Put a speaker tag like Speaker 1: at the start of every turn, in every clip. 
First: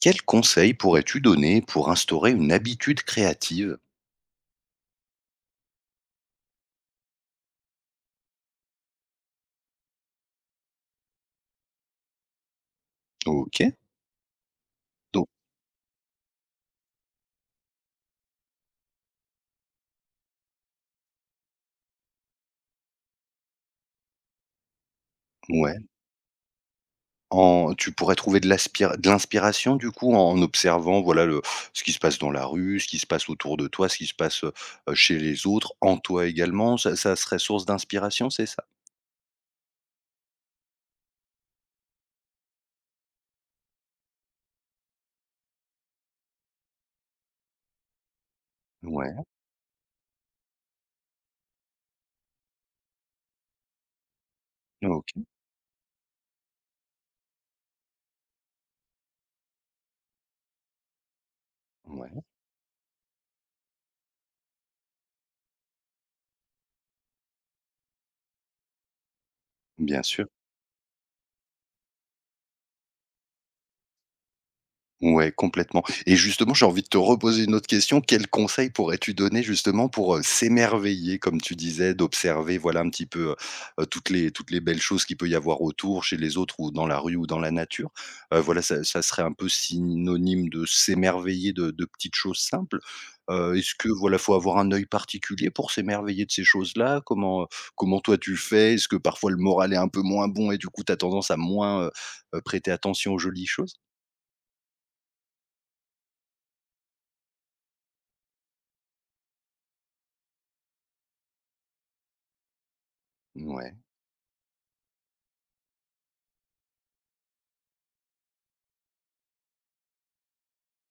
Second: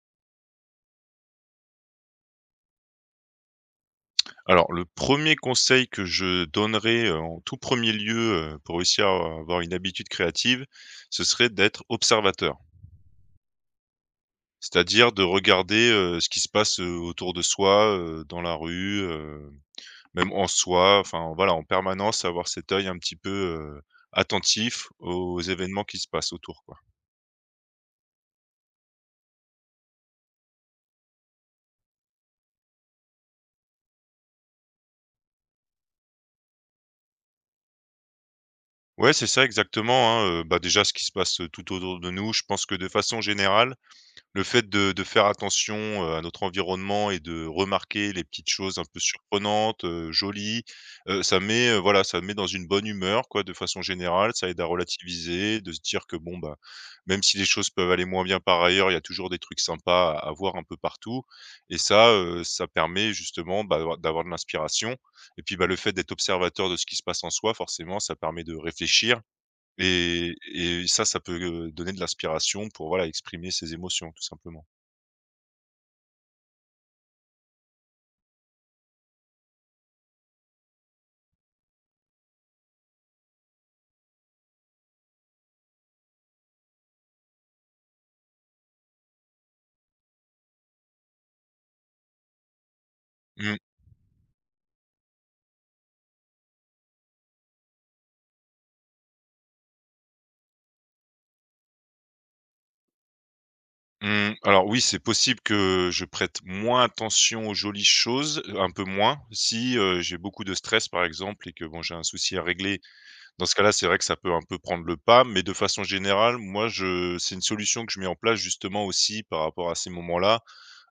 Speaker 1: Quel conseil pourrais-tu donner pour instaurer une habitude créative?
Speaker 2: Alors, le premier conseil que je donnerais, en tout premier lieu, pour réussir à avoir une habitude créative, ce serait d'être observateur.
Speaker 1: OK,
Speaker 2: C'est-à-dire de
Speaker 1: donc
Speaker 2: regarder, ce qui se passe, autour de soi, dans la rue, même en soi, enfin voilà, en permanence avoir cet œil un petit peu, attentif aux événements
Speaker 1: ouais,
Speaker 2: qui se passent autour, quoi.
Speaker 1: en tu pourrais trouver de l'inspiration du coup en observant, voilà, le ce qui se passe dans la rue, ce qui se passe autour de toi, ce qui se passe, chez les autres, en toi également, ça serait source d'inspiration, c'est ça?
Speaker 2: Ouais, c'est ça exactement, hein, bah, déjà ce qui se passe, tout autour de nous. Je pense que de façon générale, le fait de faire attention, à notre environnement et de remarquer les petites choses un peu
Speaker 1: Ouais,
Speaker 2: surprenantes, jolies, ça met, voilà, ça met dans une bonne humeur quoi, de façon générale. Ça aide à
Speaker 1: OK,
Speaker 2: relativiser, de se dire que bon, bah, même si les choses peuvent aller moins bien par ailleurs, il y a toujours des trucs sympas à voir un peu partout. Et
Speaker 1: ouais,
Speaker 2: ça, ça permet justement, bah, d'avoir de l'inspiration. Et puis, bah, le fait d'être observateur de ce qui se passe en soi, forcément, ça permet de réfléchir.
Speaker 1: bien sûr.
Speaker 2: Et ça, ça peut, donner de l'inspiration pour, voilà, exprimer ses émotions, tout simplement.
Speaker 1: Ouais, complètement et justement, j'ai envie de te reposer une autre question. Quels conseils pourrais-tu donner justement pour, s'émerveiller, comme tu disais, d'observer, voilà, un petit peu, toutes les belles choses qu'il peut y avoir autour, chez les autres ou dans la rue ou dans la nature? Voilà, ça serait un peu synonyme de s'émerveiller de petites choses simples.
Speaker 2: Mmh,
Speaker 1: Est-ce que, voilà, faut avoir un œil particulier pour s'émerveiller de ces choses-là? Comment toi tu fais? Est-ce que parfois le moral est un peu moins bon et du coup tu as tendance à moins, prêter attention aux jolies choses?
Speaker 2: mmh, alors oui, c'est possible que je prête moins attention aux jolies choses, un peu moins, si, j'ai beaucoup de stress, par exemple, et que, bon, j'ai un souci à régler. Dans ce cas-là,
Speaker 1: Ouais.
Speaker 2: c'est vrai que ça peut un peu prendre le pas, mais de façon générale, moi, je c'est une solution que je mets en place, justement, aussi par rapport à ces moments-là,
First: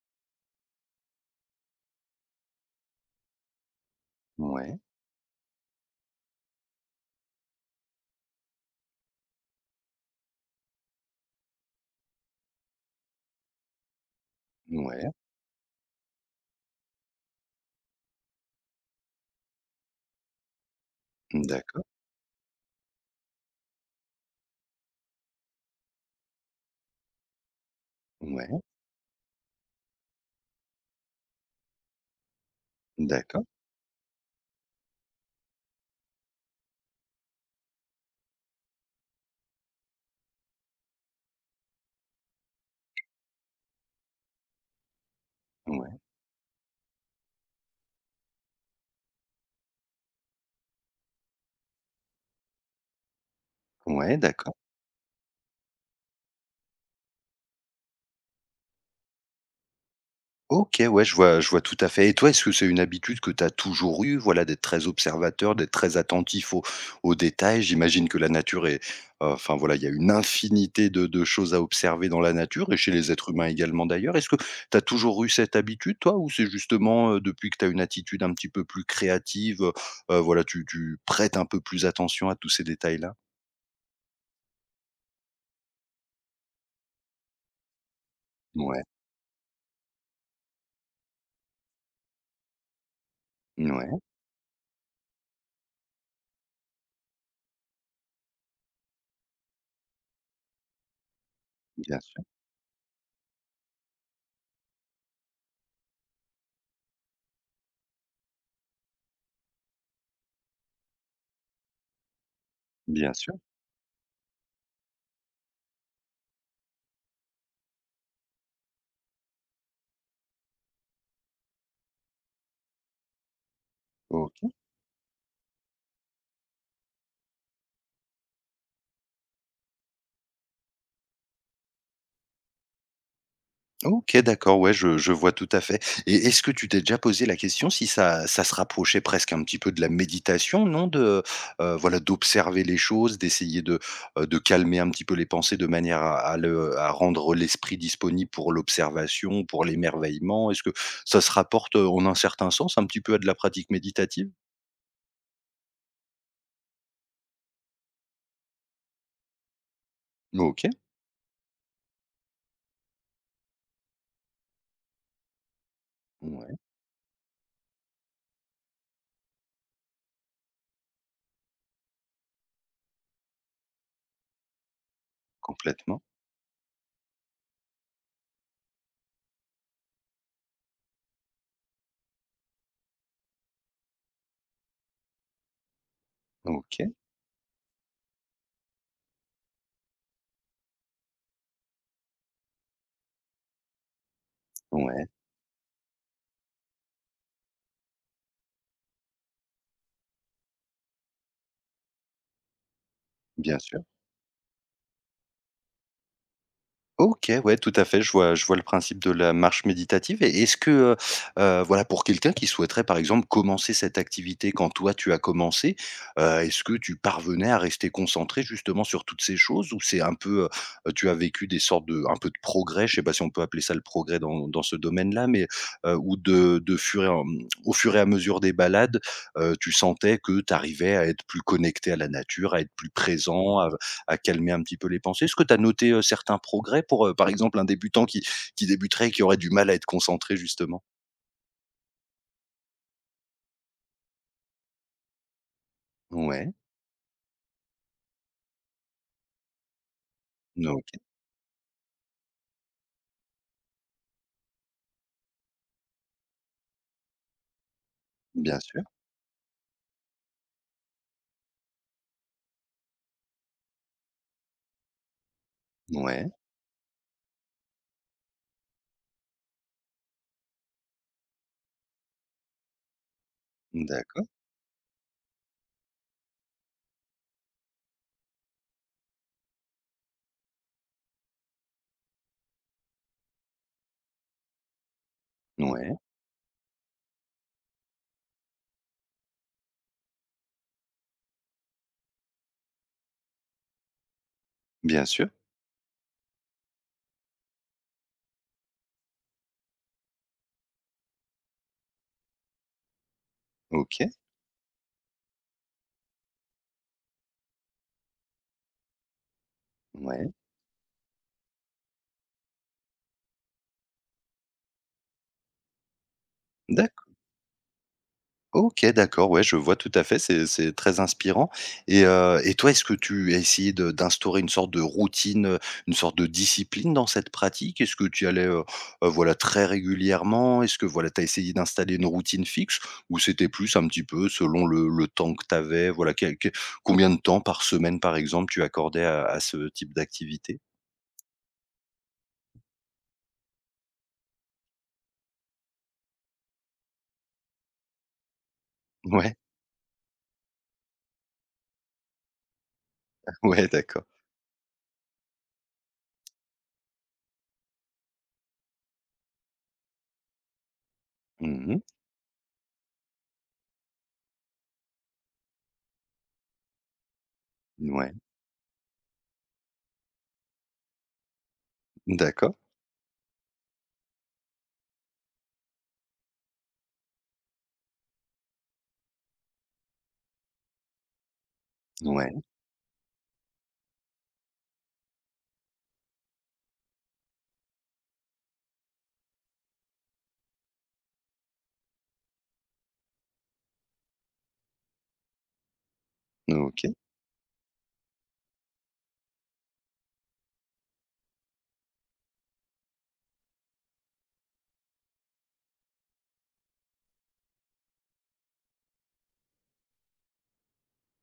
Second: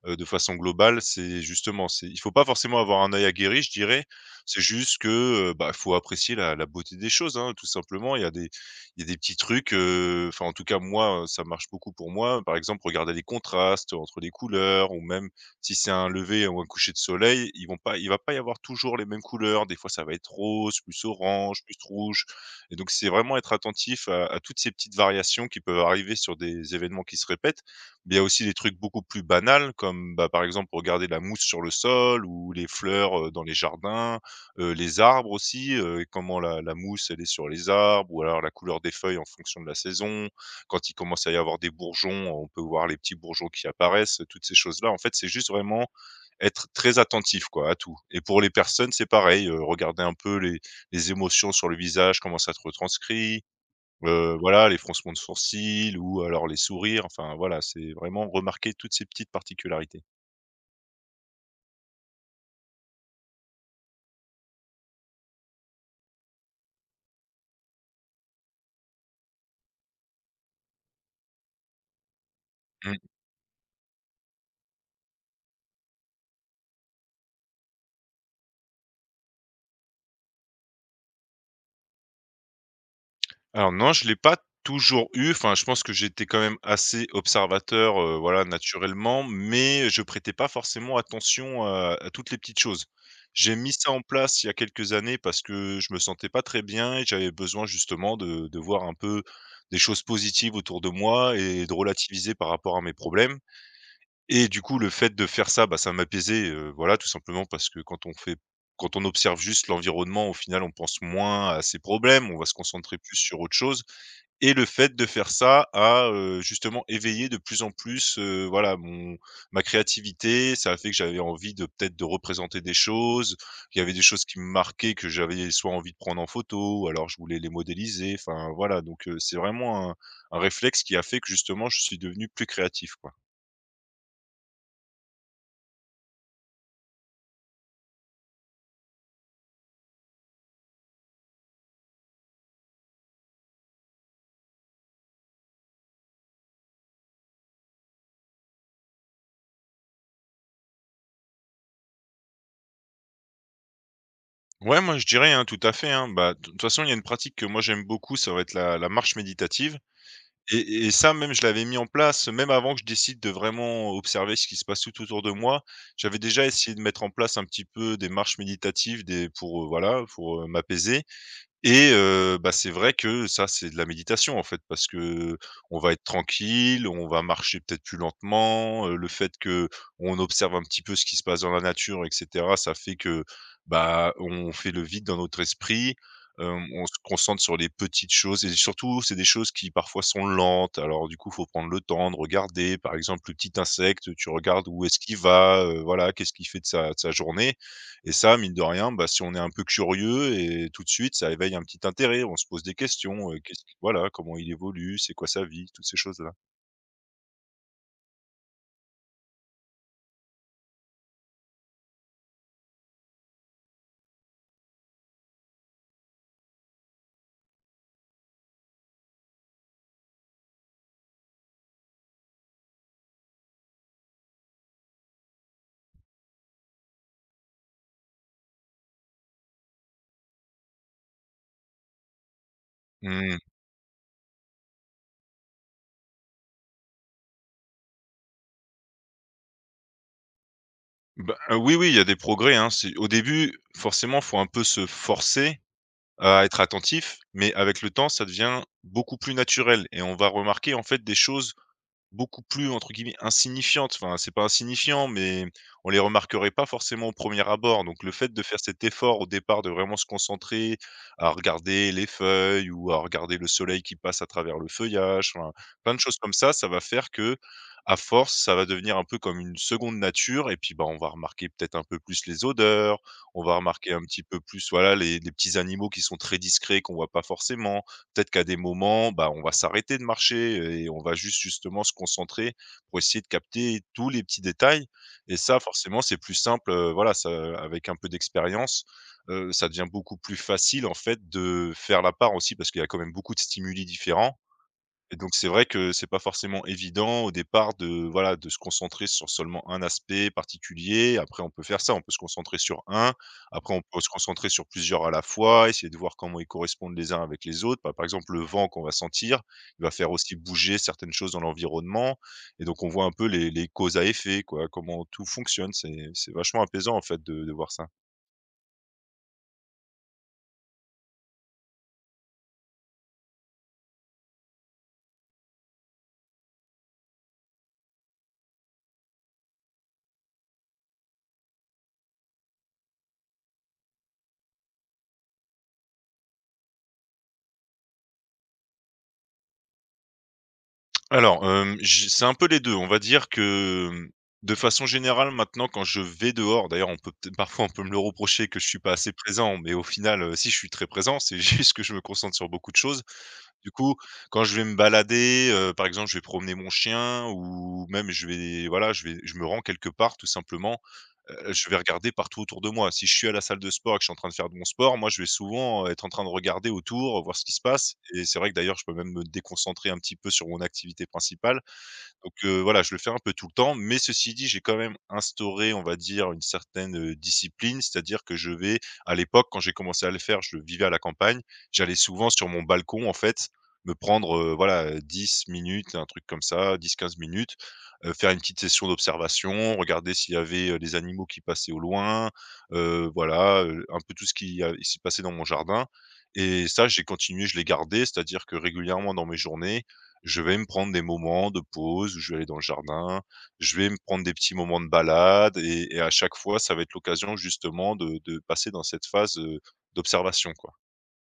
Speaker 2: de façon globale, c'est justement, c'est il faut pas forcément avoir un œil aguerri, je dirais. C'est
Speaker 1: Ouais,
Speaker 2: juste que, bah, faut apprécier la beauté des choses, hein, tout simplement. Il y a des petits trucs, enfin, en tout cas, moi, ça marche beaucoup pour moi. Par exemple, regarder les contrastes entre les couleurs ou
Speaker 1: ouais,
Speaker 2: même si c'est un lever ou un coucher de soleil, ils vont pas il va pas y avoir toujours les mêmes couleurs. Des fois, ça va être rose, plus orange, plus
Speaker 1: d'accord,
Speaker 2: rouge, et donc c'est vraiment être attentif à toutes ces petites variations qui peuvent arriver sur des événements qui se répètent, mais il y a aussi des
Speaker 1: ouais,
Speaker 2: trucs beaucoup plus banals comme, bah, par exemple, regarder la mousse sur le sol ou les fleurs, dans
Speaker 1: d'accord,
Speaker 2: les jardins, les arbres aussi, comment la mousse, elle est sur les arbres, ou alors la couleur des feuilles en fonction de la saison. Quand il commence à y avoir des bourgeons, on peut voir les petits bourgeons qui apparaissent, toutes ces choses-là. En fait, c'est juste vraiment
Speaker 1: ouais,
Speaker 2: être très attentif, quoi, à tout. Et pour les personnes, c'est pareil, regarder un peu les émotions sur le visage, comment ça se retranscrit.
Speaker 1: ouais, d'accord.
Speaker 2: Voilà, les froncements de sourcils ou alors les sourires, enfin voilà, c'est vraiment remarquer toutes ces petites particularités.
Speaker 1: OK, ouais, je vois tout à fait et toi, est-ce que c'est une habitude que tu as toujours eue, voilà, d'être très observateur, d'être très attentif aux détails? J'imagine que la nature est, enfin, voilà, il y a une infinité de choses à observer dans la nature et chez
Speaker 2: Mmh.
Speaker 1: les êtres humains également d'ailleurs. Est-ce que tu as toujours eu cette habitude toi ou c'est justement, depuis que tu as une attitude un petit peu plus créative, voilà, tu prêtes un peu plus attention à tous ces détails-là?
Speaker 2: Alors non, je l'ai pas toujours eu, enfin je pense que j'étais quand même assez observateur, voilà,
Speaker 1: Ouais,
Speaker 2: naturellement, mais je prêtais pas forcément attention à toutes les petites choses. J'ai mis ça
Speaker 1: ouais,
Speaker 2: en place il y a quelques années parce que je me sentais pas très bien et j'avais besoin justement de voir un peu des choses positives autour de moi et de
Speaker 1: bien sûr,
Speaker 2: relativiser par rapport à mes problèmes. Et du coup, le fait de faire ça, bah, ça m'apaisait, voilà, tout simplement parce que quand on observe juste l'environnement, au final, on pense moins à ses problèmes, on va se concentrer
Speaker 1: bien
Speaker 2: plus
Speaker 1: sûr.
Speaker 2: sur autre chose, et le fait de faire ça a, justement éveillé de plus en plus, voilà, mon ma créativité. Ça a fait que j'avais envie de peut-être de représenter des choses. Il y avait des choses
Speaker 1: OK.
Speaker 2: qui me marquaient que j'avais soit envie de prendre en photo ou alors je voulais les modéliser, enfin, voilà, donc c'est vraiment un réflexe qui a fait que justement je suis devenu plus créatif, quoi.
Speaker 1: OK, d'accord, ouais, je vois tout à fait et est-ce que tu t'es déjà posé la question si ça se rapprochait presque un petit peu de la méditation, non? Voilà, d'observer les choses, d'essayer de calmer un petit peu les pensées de manière à le à rendre l'esprit disponible pour l'observation, pour l'émerveillement? Est-ce que ça se rapporte, en un certain sens, un petit peu à de la pratique méditative?
Speaker 2: Ouais, moi je dirais, hein, tout à fait, hein. Bah, de toute façon, il y a une pratique que moi j'aime beaucoup, ça va être la marche méditative,
Speaker 1: OK,
Speaker 2: et ça même je l'avais mis en place, même avant que je décide de vraiment observer ce qui se passe tout autour de moi. J'avais déjà
Speaker 1: ouais,
Speaker 2: essayé de mettre en place un petit peu des marches méditatives, des pour, voilà, pour, m'apaiser. Et bah, c'est vrai que ça, c'est de la méditation, en fait, parce que on va
Speaker 1: complètement.
Speaker 2: être tranquille, on va marcher peut-être plus lentement, le fait que on observe un petit peu ce qui se passe dans la nature et cetera, ça fait que, bah, on fait le vide dans notre esprit, on se
Speaker 1: OK,
Speaker 2: concentre sur les petites choses et surtout, c'est des choses qui parfois sont lentes. Alors du coup, faut prendre le temps de regarder, par exemple, le petit insecte, tu regardes où est-ce
Speaker 1: ouais,
Speaker 2: qu'il va, voilà, qu'est-ce qu'il fait de sa journée. Et ça, mine de rien, bah, si on est un peu curieux et tout de suite, ça éveille un petit intérêt. On se pose des questions,
Speaker 1: bien
Speaker 2: qu'est-ce qui
Speaker 1: sûr.
Speaker 2: voilà, comment il évolue, c'est quoi sa vie, toutes ces choses-là.
Speaker 1: OK, ouais, tout à fait. Je vois le principe de la marche méditative et est-ce que, voilà, pour quelqu'un qui souhaiterait, par exemple, commencer cette activité quand toi tu as commencé, est-ce que tu parvenais à rester concentré justement sur toutes ces choses? Ou c'est un peu, tu as vécu des sortes de un peu de progrès, je sais pas si on peut appeler ça le progrès dans ce domaine-là, mais ou de fur et en au fur et à mesure des balades, tu sentais que tu arrivais à être plus connecté à la nature, à être plus
Speaker 2: Mmh.
Speaker 1: présent, à calmer un petit peu les pensées. Est-ce que tu as noté, certains progrès pour, par exemple, un débutant qui débuterait et qui aurait du mal à être concentré justement?
Speaker 2: Bah, oui, oui, il y a des progrès, hein. C'est au début, forcément, faut un peu se forcer à
Speaker 1: Ouais,
Speaker 2: être attentif, mais avec le temps, ça devient beaucoup plus naturel et on va remarquer, en
Speaker 1: OK,
Speaker 2: fait, des choses beaucoup plus, entre guillemets, «insignifiantes». Enfin, c'est pas insignifiant, mais on les remarquerait pas forcément au premier abord. Donc le fait de
Speaker 1: bien
Speaker 2: faire
Speaker 1: sûr.
Speaker 2: cet effort au départ, de vraiment se concentrer à regarder les feuilles ou à regarder le soleil qui passe à travers le feuillage, enfin, plein de choses
Speaker 1: Ouais,
Speaker 2: comme ça va faire que à force, ça va devenir un peu comme une seconde nature. Et puis, bah, on va remarquer peut-être un peu plus les odeurs, on va remarquer un petit
Speaker 1: d'accord.
Speaker 2: peu plus, voilà, les petits animaux qui sont très discrets, qu'on voit pas forcément. Peut-être qu'à des moments, bah, on va s'arrêter de marcher et on va juste justement se concentrer pour essayer de capter tous les petits détails, et ça
Speaker 1: Ouais,
Speaker 2: forcément c'est plus simple, voilà ça avec un peu d'expérience, ça devient beaucoup plus facile en fait de faire la part aussi parce qu'il y a quand même beaucoup de stimuli différents.
Speaker 1: bien
Speaker 2: Et
Speaker 1: sûr.
Speaker 2: donc c'est vrai que c'est pas forcément évident au départ de, voilà, de se concentrer sur seulement un aspect particulier. Après, on peut faire ça, on peut se concentrer sur un. Après, on peut se
Speaker 1: OK,
Speaker 2: concentrer sur plusieurs à la fois, essayer de voir comment ils correspondent les uns avec les autres. Bah, par exemple, le vent qu'on va sentir, il va faire
Speaker 1: ouais,
Speaker 2: aussi bouger certaines choses dans l'environnement. Et donc, on voit un peu les causes à effet, quoi, comment tout fonctionne. C'est vachement apaisant, en
Speaker 1: d'accord.
Speaker 2: fait, de voir ça.
Speaker 1: OK, d'accord, ouais, je vois tout à fait, c'est très inspirant et toi, est-ce que tu as essayé de d'instaurer une sorte de routine, une sorte de discipline dans cette pratique? Est-ce que tu y allais, voilà, très régulièrement? Est-ce que, voilà, tu as essayé d'installer une routine fixe ou c'était plus un petit peu selon le temps que tu avais? Voilà, quel quel combien de temps par semaine, par exemple, tu accordais à ce type d'activité?
Speaker 2: Alors, hem, j c'est un peu les 2. On va dire que, de façon générale, maintenant, quand je vais dehors, d'ailleurs, on peut peut-être parfois, on peut me le reprocher que je suis pas assez
Speaker 1: Ouais,
Speaker 2: présent, mais au final, si, je suis très présent, c'est juste que je me concentre sur beaucoup de choses.
Speaker 1: ouais,
Speaker 2: Du coup,
Speaker 1: d'accord.
Speaker 2: quand je vais me balader, par exemple, je vais promener mon chien ou même je vais voilà, je me rends quelque part tout simplement. Je vais
Speaker 1: Mmh.
Speaker 2: regarder partout autour de moi. Si je suis à la salle de sport et que je suis en train de faire de mon sport, moi, je vais souvent, être en train de regarder autour, voir ce qui se passe.
Speaker 1: Ouais,
Speaker 2: Et c'est vrai que d'ailleurs, je peux même me déconcentrer un petit peu sur mon activité principale. Donc
Speaker 1: d'accord.
Speaker 2: voilà, je le fais un peu tout le temps, mais ceci dit, j'ai quand même instauré, on va dire, une certaine, discipline. C'est-à-dire que je vais à l'époque, quand j'ai commencé à le faire, je vivais à la campagne, j'allais souvent
Speaker 1: Ouais,
Speaker 2: sur mon balcon, en fait, me prendre, voilà, 10 minutes, un truc comme ça, 10 15 minutes, faire une petite session d'observation, regarder s'il y avait, des animaux qui passaient au loin, voilà, un peu tout ce qui a s'y passait dans mon jardin. Et ça,
Speaker 1: OK.
Speaker 2: j'ai continué, je l'ai gardé, c'est-à-dire que régulièrement dans mes journées je vais me prendre des moments de pause où je vais aller dans le jardin, je vais me prendre des petits moments de balade, et à chaque fois, ça va être l'occasion justement de passer dans cette phase, d'observation, quoi.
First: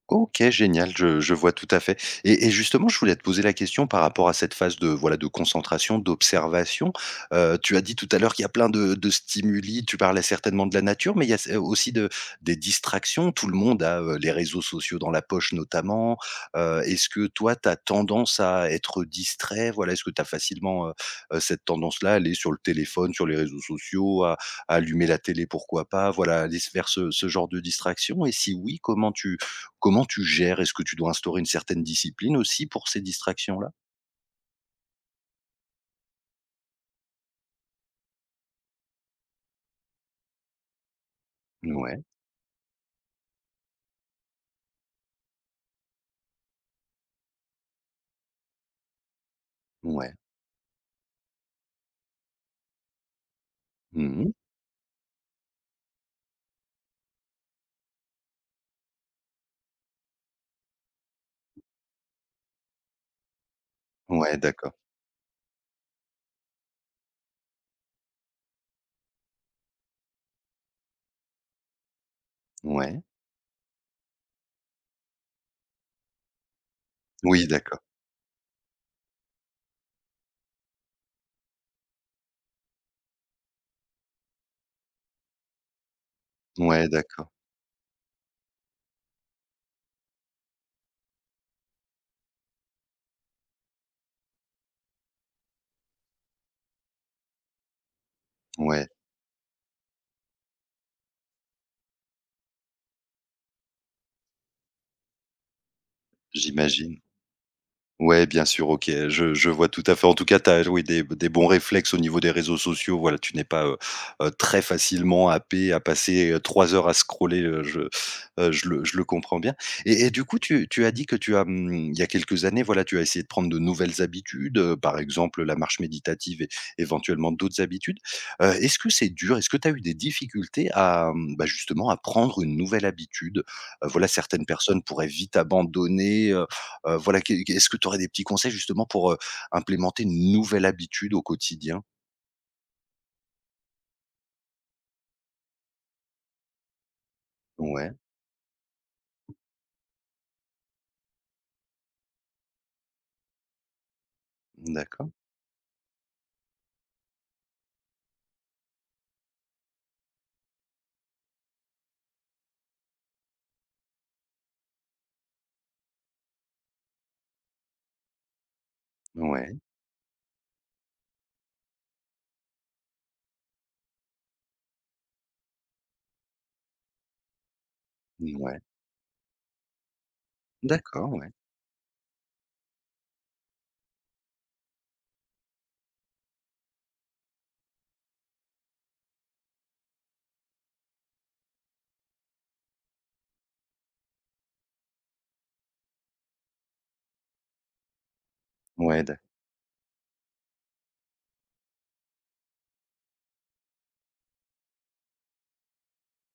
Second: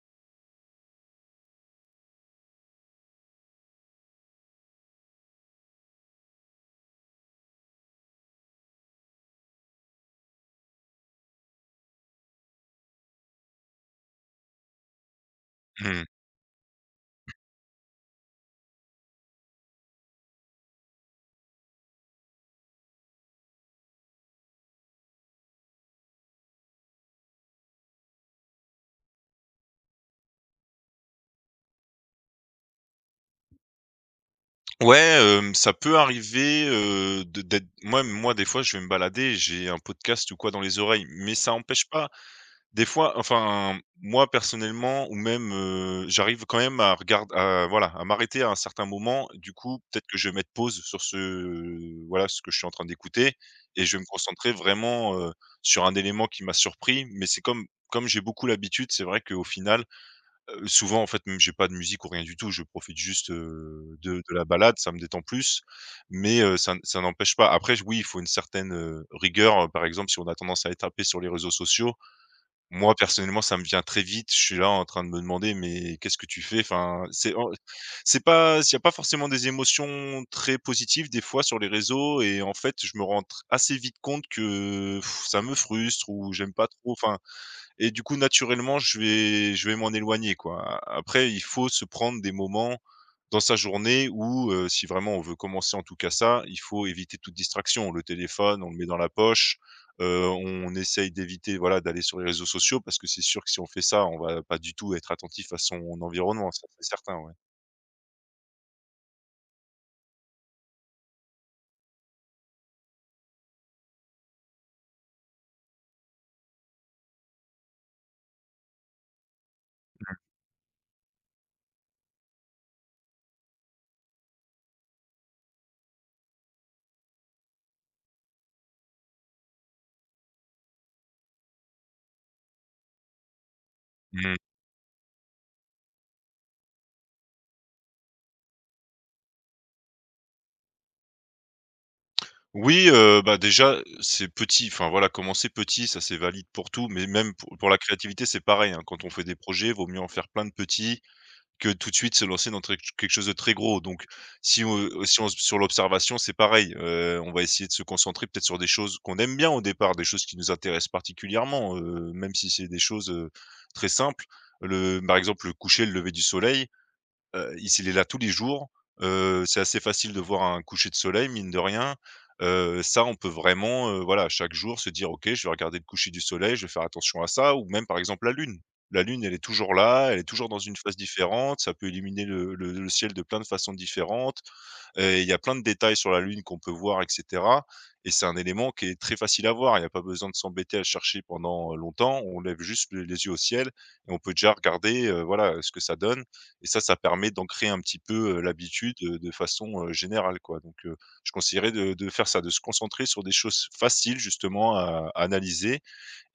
Speaker 1: OK, génial, je vois tout à fait et justement, je voulais te poser la question par rapport à cette phase de, voilà, de concentration, d'observation. Tu as dit tout à l'heure qu'il y a plein de stimuli, tu parlais certainement de la nature, mais il y a ce aussi de des distractions. Tout le monde a, les réseaux sociaux dans la poche
Speaker 2: Mmh.
Speaker 1: notamment. Est-ce que toi, tu as tendance à être distrait? Voilà, est-ce que tu as facilement, cette tendance-là, à aller sur le téléphone, sur les réseaux sociaux, à allumer la télé, pourquoi pas? Voilà, aller s vers ce genre de distraction et si oui, comment tu gères? Est-ce que tu dois instaurer une certaine discipline aussi pour ces distractions-là?
Speaker 2: Ouais, ça peut arriver, de d'être moi moi, des fois, je vais me balader, j'ai un podcast ou quoi dans les oreilles, mais ça n'empêche
Speaker 1: Ouais,
Speaker 2: pas. Des fois, enfin, moi personnellement ou même, j'arrive quand même à regarder, à voilà, à m'arrêter à un certain moment. Du coup, peut-être
Speaker 1: ouais.
Speaker 2: que je vais mettre pause sur ce voilà, ce que je suis en train d'écouter et je vais me
Speaker 1: Mmh.
Speaker 2: concentrer vraiment, sur un élément qui m'a surpris. Mais c'est comme j'ai beaucoup l'habitude, c'est vrai qu'au final, souvent en fait, même j'ai pas de musique ou rien du tout. Je profite juste, de
Speaker 1: Ouais,
Speaker 2: la
Speaker 1: d'accord.
Speaker 2: balade, ça me détend plus. Mais, ça n'empêche pas. Après oui, il faut une certaine, rigueur. Par exemple, si on a tendance à être happé sur les réseaux sociaux, moi,
Speaker 1: Ouais.
Speaker 2: personnellement, ça me vient très vite. Je suis là en train de me demander: «Mais qu'est-ce que tu fais?» Enfin,
Speaker 1: Oui, d'accord.
Speaker 2: c'est pas, il y a pas forcément des émotions très positives des fois sur les réseaux et en fait, je me rends tr assez vite compte que pff, ça me frustre ou j'aime pas
Speaker 1: Ouais,
Speaker 2: trop, enfin,
Speaker 1: d'accord.
Speaker 2: et du coup, naturellement, je vais m'en éloigner, quoi. Après, il faut se prendre des moments dans sa journée où, si vraiment on veut commencer en tout cas ça, il faut éviter toute distraction. Le téléphone, on le met
Speaker 1: Ouais,
Speaker 2: dans la poche, on essaye d'éviter, voilà, d'aller sur les réseaux sociaux parce que c'est sûr que si on fait ça, on va pas du tout être attentif à son environnement, ça c'est
Speaker 1: j'imagine.
Speaker 2: certain, ouais.
Speaker 1: Ouais, bien sûr, OK, je vois tout à fait. En tout cas, tu as oui, des bons réflexes au niveau des réseaux sociaux. Voilà, tu n'es pas, très facilement happé à passer, 3 heures à scroller, je le comprends bien et du coup, tu as dit que tu as, mmh, il y a quelques années, voilà, tu as essayé de prendre de nouvelles habitudes, par exemple, la marche méditative et éventuellement d'autres habitudes. Est-ce que c'est dur? Est-ce que tu as eu des difficultés à, mmh, bah, justement à prendre une nouvelle habitude? Voilà,
Speaker 2: Mmh.
Speaker 1: certaines personnes pourraient vite abandonner. Voilà, qu'est-ce que tu aurais des petits conseils justement pour, implémenter une nouvelle habitude au quotidien?
Speaker 2: Oui, bah, déjà, c'est petit, enfin, voilà, commencer petit, ça c'est valide pour tout, mais même pour la
Speaker 1: Ouais,
Speaker 2: créativité, c'est pareil, hein. Quand on fait des projets, vaut mieux en faire plein de petits que tout de suite se lancer dans très quelque chose de très gros. Donc si on
Speaker 1: d'accord.
Speaker 2: si on sur l'observation, c'est pareil, on va essayer de se concentrer peut-être sur des choses qu'on aime bien au départ, des choses qui nous intéressent particulièrement, même si c'est des choses, très simples. Le Par exemple, le coucher, le lever du soleil. Il s est là tous les jours,
Speaker 1: Ouais,
Speaker 2: c'est assez facile de voir un coucher de soleil mine de rien. Ça on peut vraiment, voilà, chaque jour se dire: «OK, je vais regarder le coucher du soleil, je vais faire attention à ça», ou même par exemple la
Speaker 1: ouais,
Speaker 2: lune. La lune, elle est toujours là, elle est toujours dans une phase
Speaker 1: d'accord, ouais.
Speaker 2: différente, ça peut illuminer le ciel de plein de façons différentes. Il y a plein de détails sur la lune qu'on peut voir et cetera, et c'est un élément qui est très facile à voir. Il n'y a pas besoin de s'embêter à le chercher pendant, longtemps. On lève juste le les yeux au ciel et on peut déjà regarder, voilà, ce que ça donne, et ça permet d'ancrer un petit peu, l'habitude,
Speaker 1: Ouais, d'ac
Speaker 2: de façon, générale, quoi. Donc, je conseillerais de faire ça, de se concentrer sur des choses faciles justement à analyser,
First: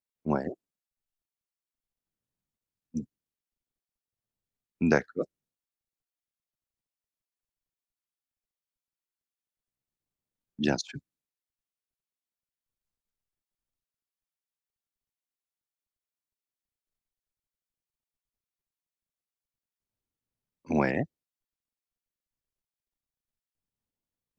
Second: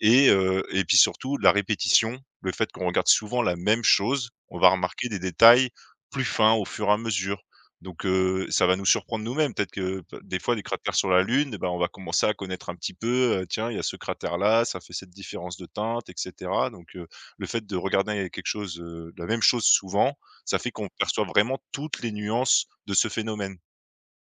Speaker 2: et
Speaker 1: ouais,
Speaker 2: heu et puis surtout la répétition, le fait qu'on
Speaker 1: mmh,
Speaker 2: regarde souvent la même chose, on va remarquer des
Speaker 1: d'accord,
Speaker 2: détails plus fins au fur et à mesure. Donc ça va nous surprendre nous-mêmes. Peut-être que p des fois, des
Speaker 1: bien
Speaker 2: cratères
Speaker 1: sûr.
Speaker 2: sur la Lune, eh ben on va commencer à connaître un petit peu, tiens, il y a ce cratère-là, ça fait cette différence de teinte et cetera. Donc le fait de regarder quelque chose, la même chose souvent, ça fait qu'on
Speaker 1: Ouais.
Speaker 2: perçoit vraiment toutes les nuances de ce phénomène.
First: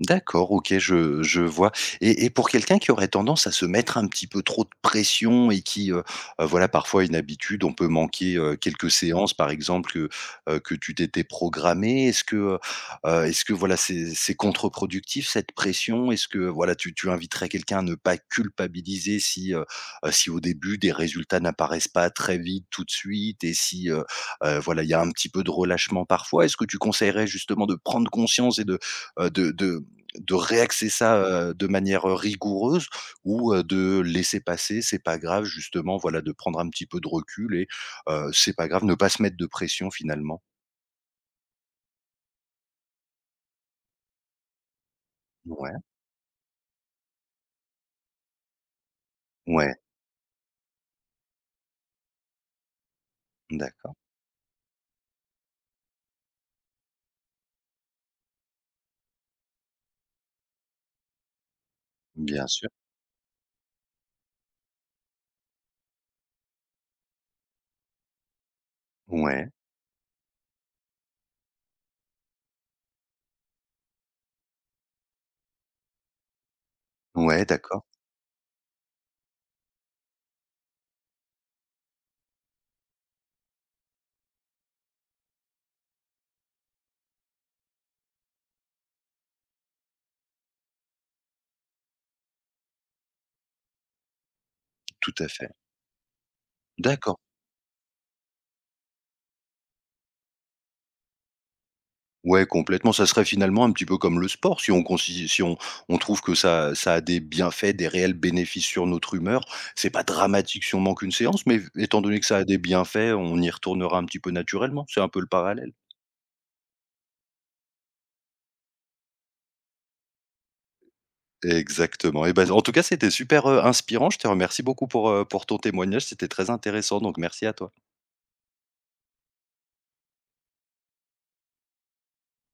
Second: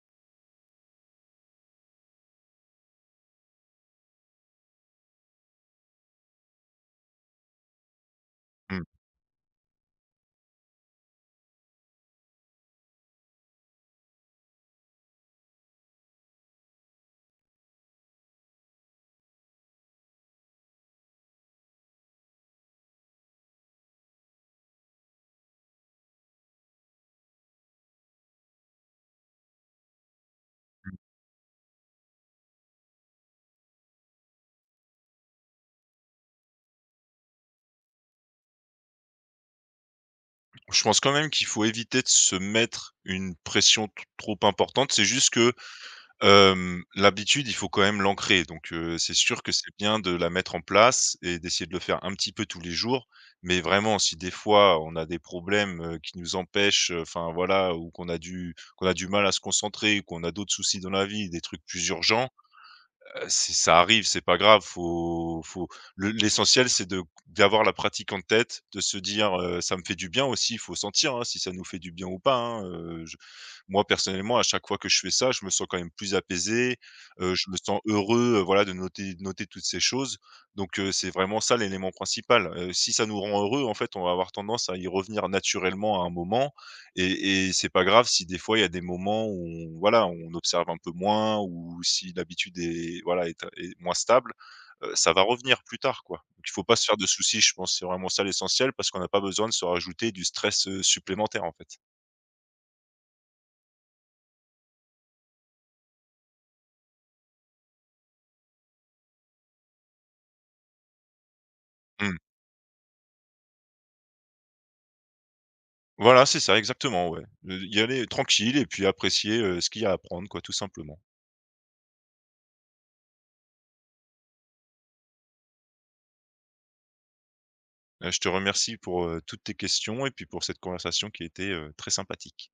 Speaker 1: D'accord, OK, je vois et pour quelqu'un qui aurait tendance à se mettre un petit peu trop de pression et qui, voilà, parfois a une habitude, on peut manquer,
Speaker 2: Mmh.
Speaker 1: quelques séances, par exemple, que tu t'étais programmé. Est-ce que, voilà, c'est contre-productif cette pression? Est-ce que, voilà, tu inviterais quelqu'un à ne pas culpabiliser si, si au début des résultats n'apparaissent pas très vite, tout de suite et si, voilà, il y a un petit peu de relâchement parfois? Est-ce que tu conseillerais justement de prendre conscience et de, heu, de de de réaxer ça, de manière rigoureuse ou, de laisser passer, c'est pas grave justement, voilà, de prendre un petit peu de recul et c'est pas grave, ne pas se mettre de pression finalement?
Speaker 2: Je pense quand même qu'il faut éviter de se mettre une pression t trop importante. C'est juste que
Speaker 1: Ouais,
Speaker 2: L'habitude, il faut quand même l'ancrer, donc c'est sûr que c'est
Speaker 1: ouais,
Speaker 2: bien de la mettre en place et d'essayer de le faire un petit peu tous les jours. Mais
Speaker 1: d'accord,
Speaker 2: vraiment, si des fois on a des problèmes, qui nous empêchent, enfin voilà, ou qu'on a du mal à se concentrer, ou qu'on a d'autres soucis dans la vie, des trucs plus urgents,
Speaker 1: bien sûr.
Speaker 2: C'est ça arrive, c'est pas grave, faut faut le l'essentiel c'est de d'avoir la pratique en tête, de se dire,
Speaker 1: Ouais,
Speaker 2: «Ça me fait du bien» aussi. Il faut sentir, hein, si ça nous fait du bien ou pas, hein, je moi personnellement à chaque fois que je fais ça, je me sens quand même plus apaisé,
Speaker 1: ouais,
Speaker 2: je me sens
Speaker 1: d'accord,
Speaker 2: heureux, voilà, de noter toutes ces choses, donc c'est vraiment ça l'élément principal, si ça nous rend heureux en fait, on va avoir tendance à y revenir naturellement à un moment, et c'est pas grave si des fois il y a des moments où on voilà, on observe un peu moins, ou si l'habitude est voilà, est moins stable,
Speaker 1: tout
Speaker 2: ça va
Speaker 1: à fait.
Speaker 2: revenir plus tard, quoi. Donc il faut pas se faire de
Speaker 1: D'accord.
Speaker 2: soucis, je pense, c'est vraiment ça l'essentiel, parce qu'on n'a pas besoin de se rajouter du stress, supplémentaire, en fait.
Speaker 1: Ouais, complètement, ça serait finalement un petit peu comme le sport si on consi si on on trouve que ça a des bienfaits, des réels bénéfices sur notre humeur. C'est pas dramatique si on manque une séance, mais étant
Speaker 2: Mmh.
Speaker 1: donné que ça a des bienfaits, on y retournera un petit peu naturellement, c'est un peu le parallèle.
Speaker 2: Voilà, c'est ça, exactement, ouais. Y aller tranquille et puis apprécier, ce qu'il y a à apprendre, quoi, tout simplement.
Speaker 1: Exactement. Et ben, en tout cas, c'était super, inspirant. Je te remercie beaucoup pour ton témoignage. C'était très intéressant, donc merci à toi.
Speaker 2: Je te remercie pour, toutes tes questions et puis pour cette conversation qui a été, très sympathique.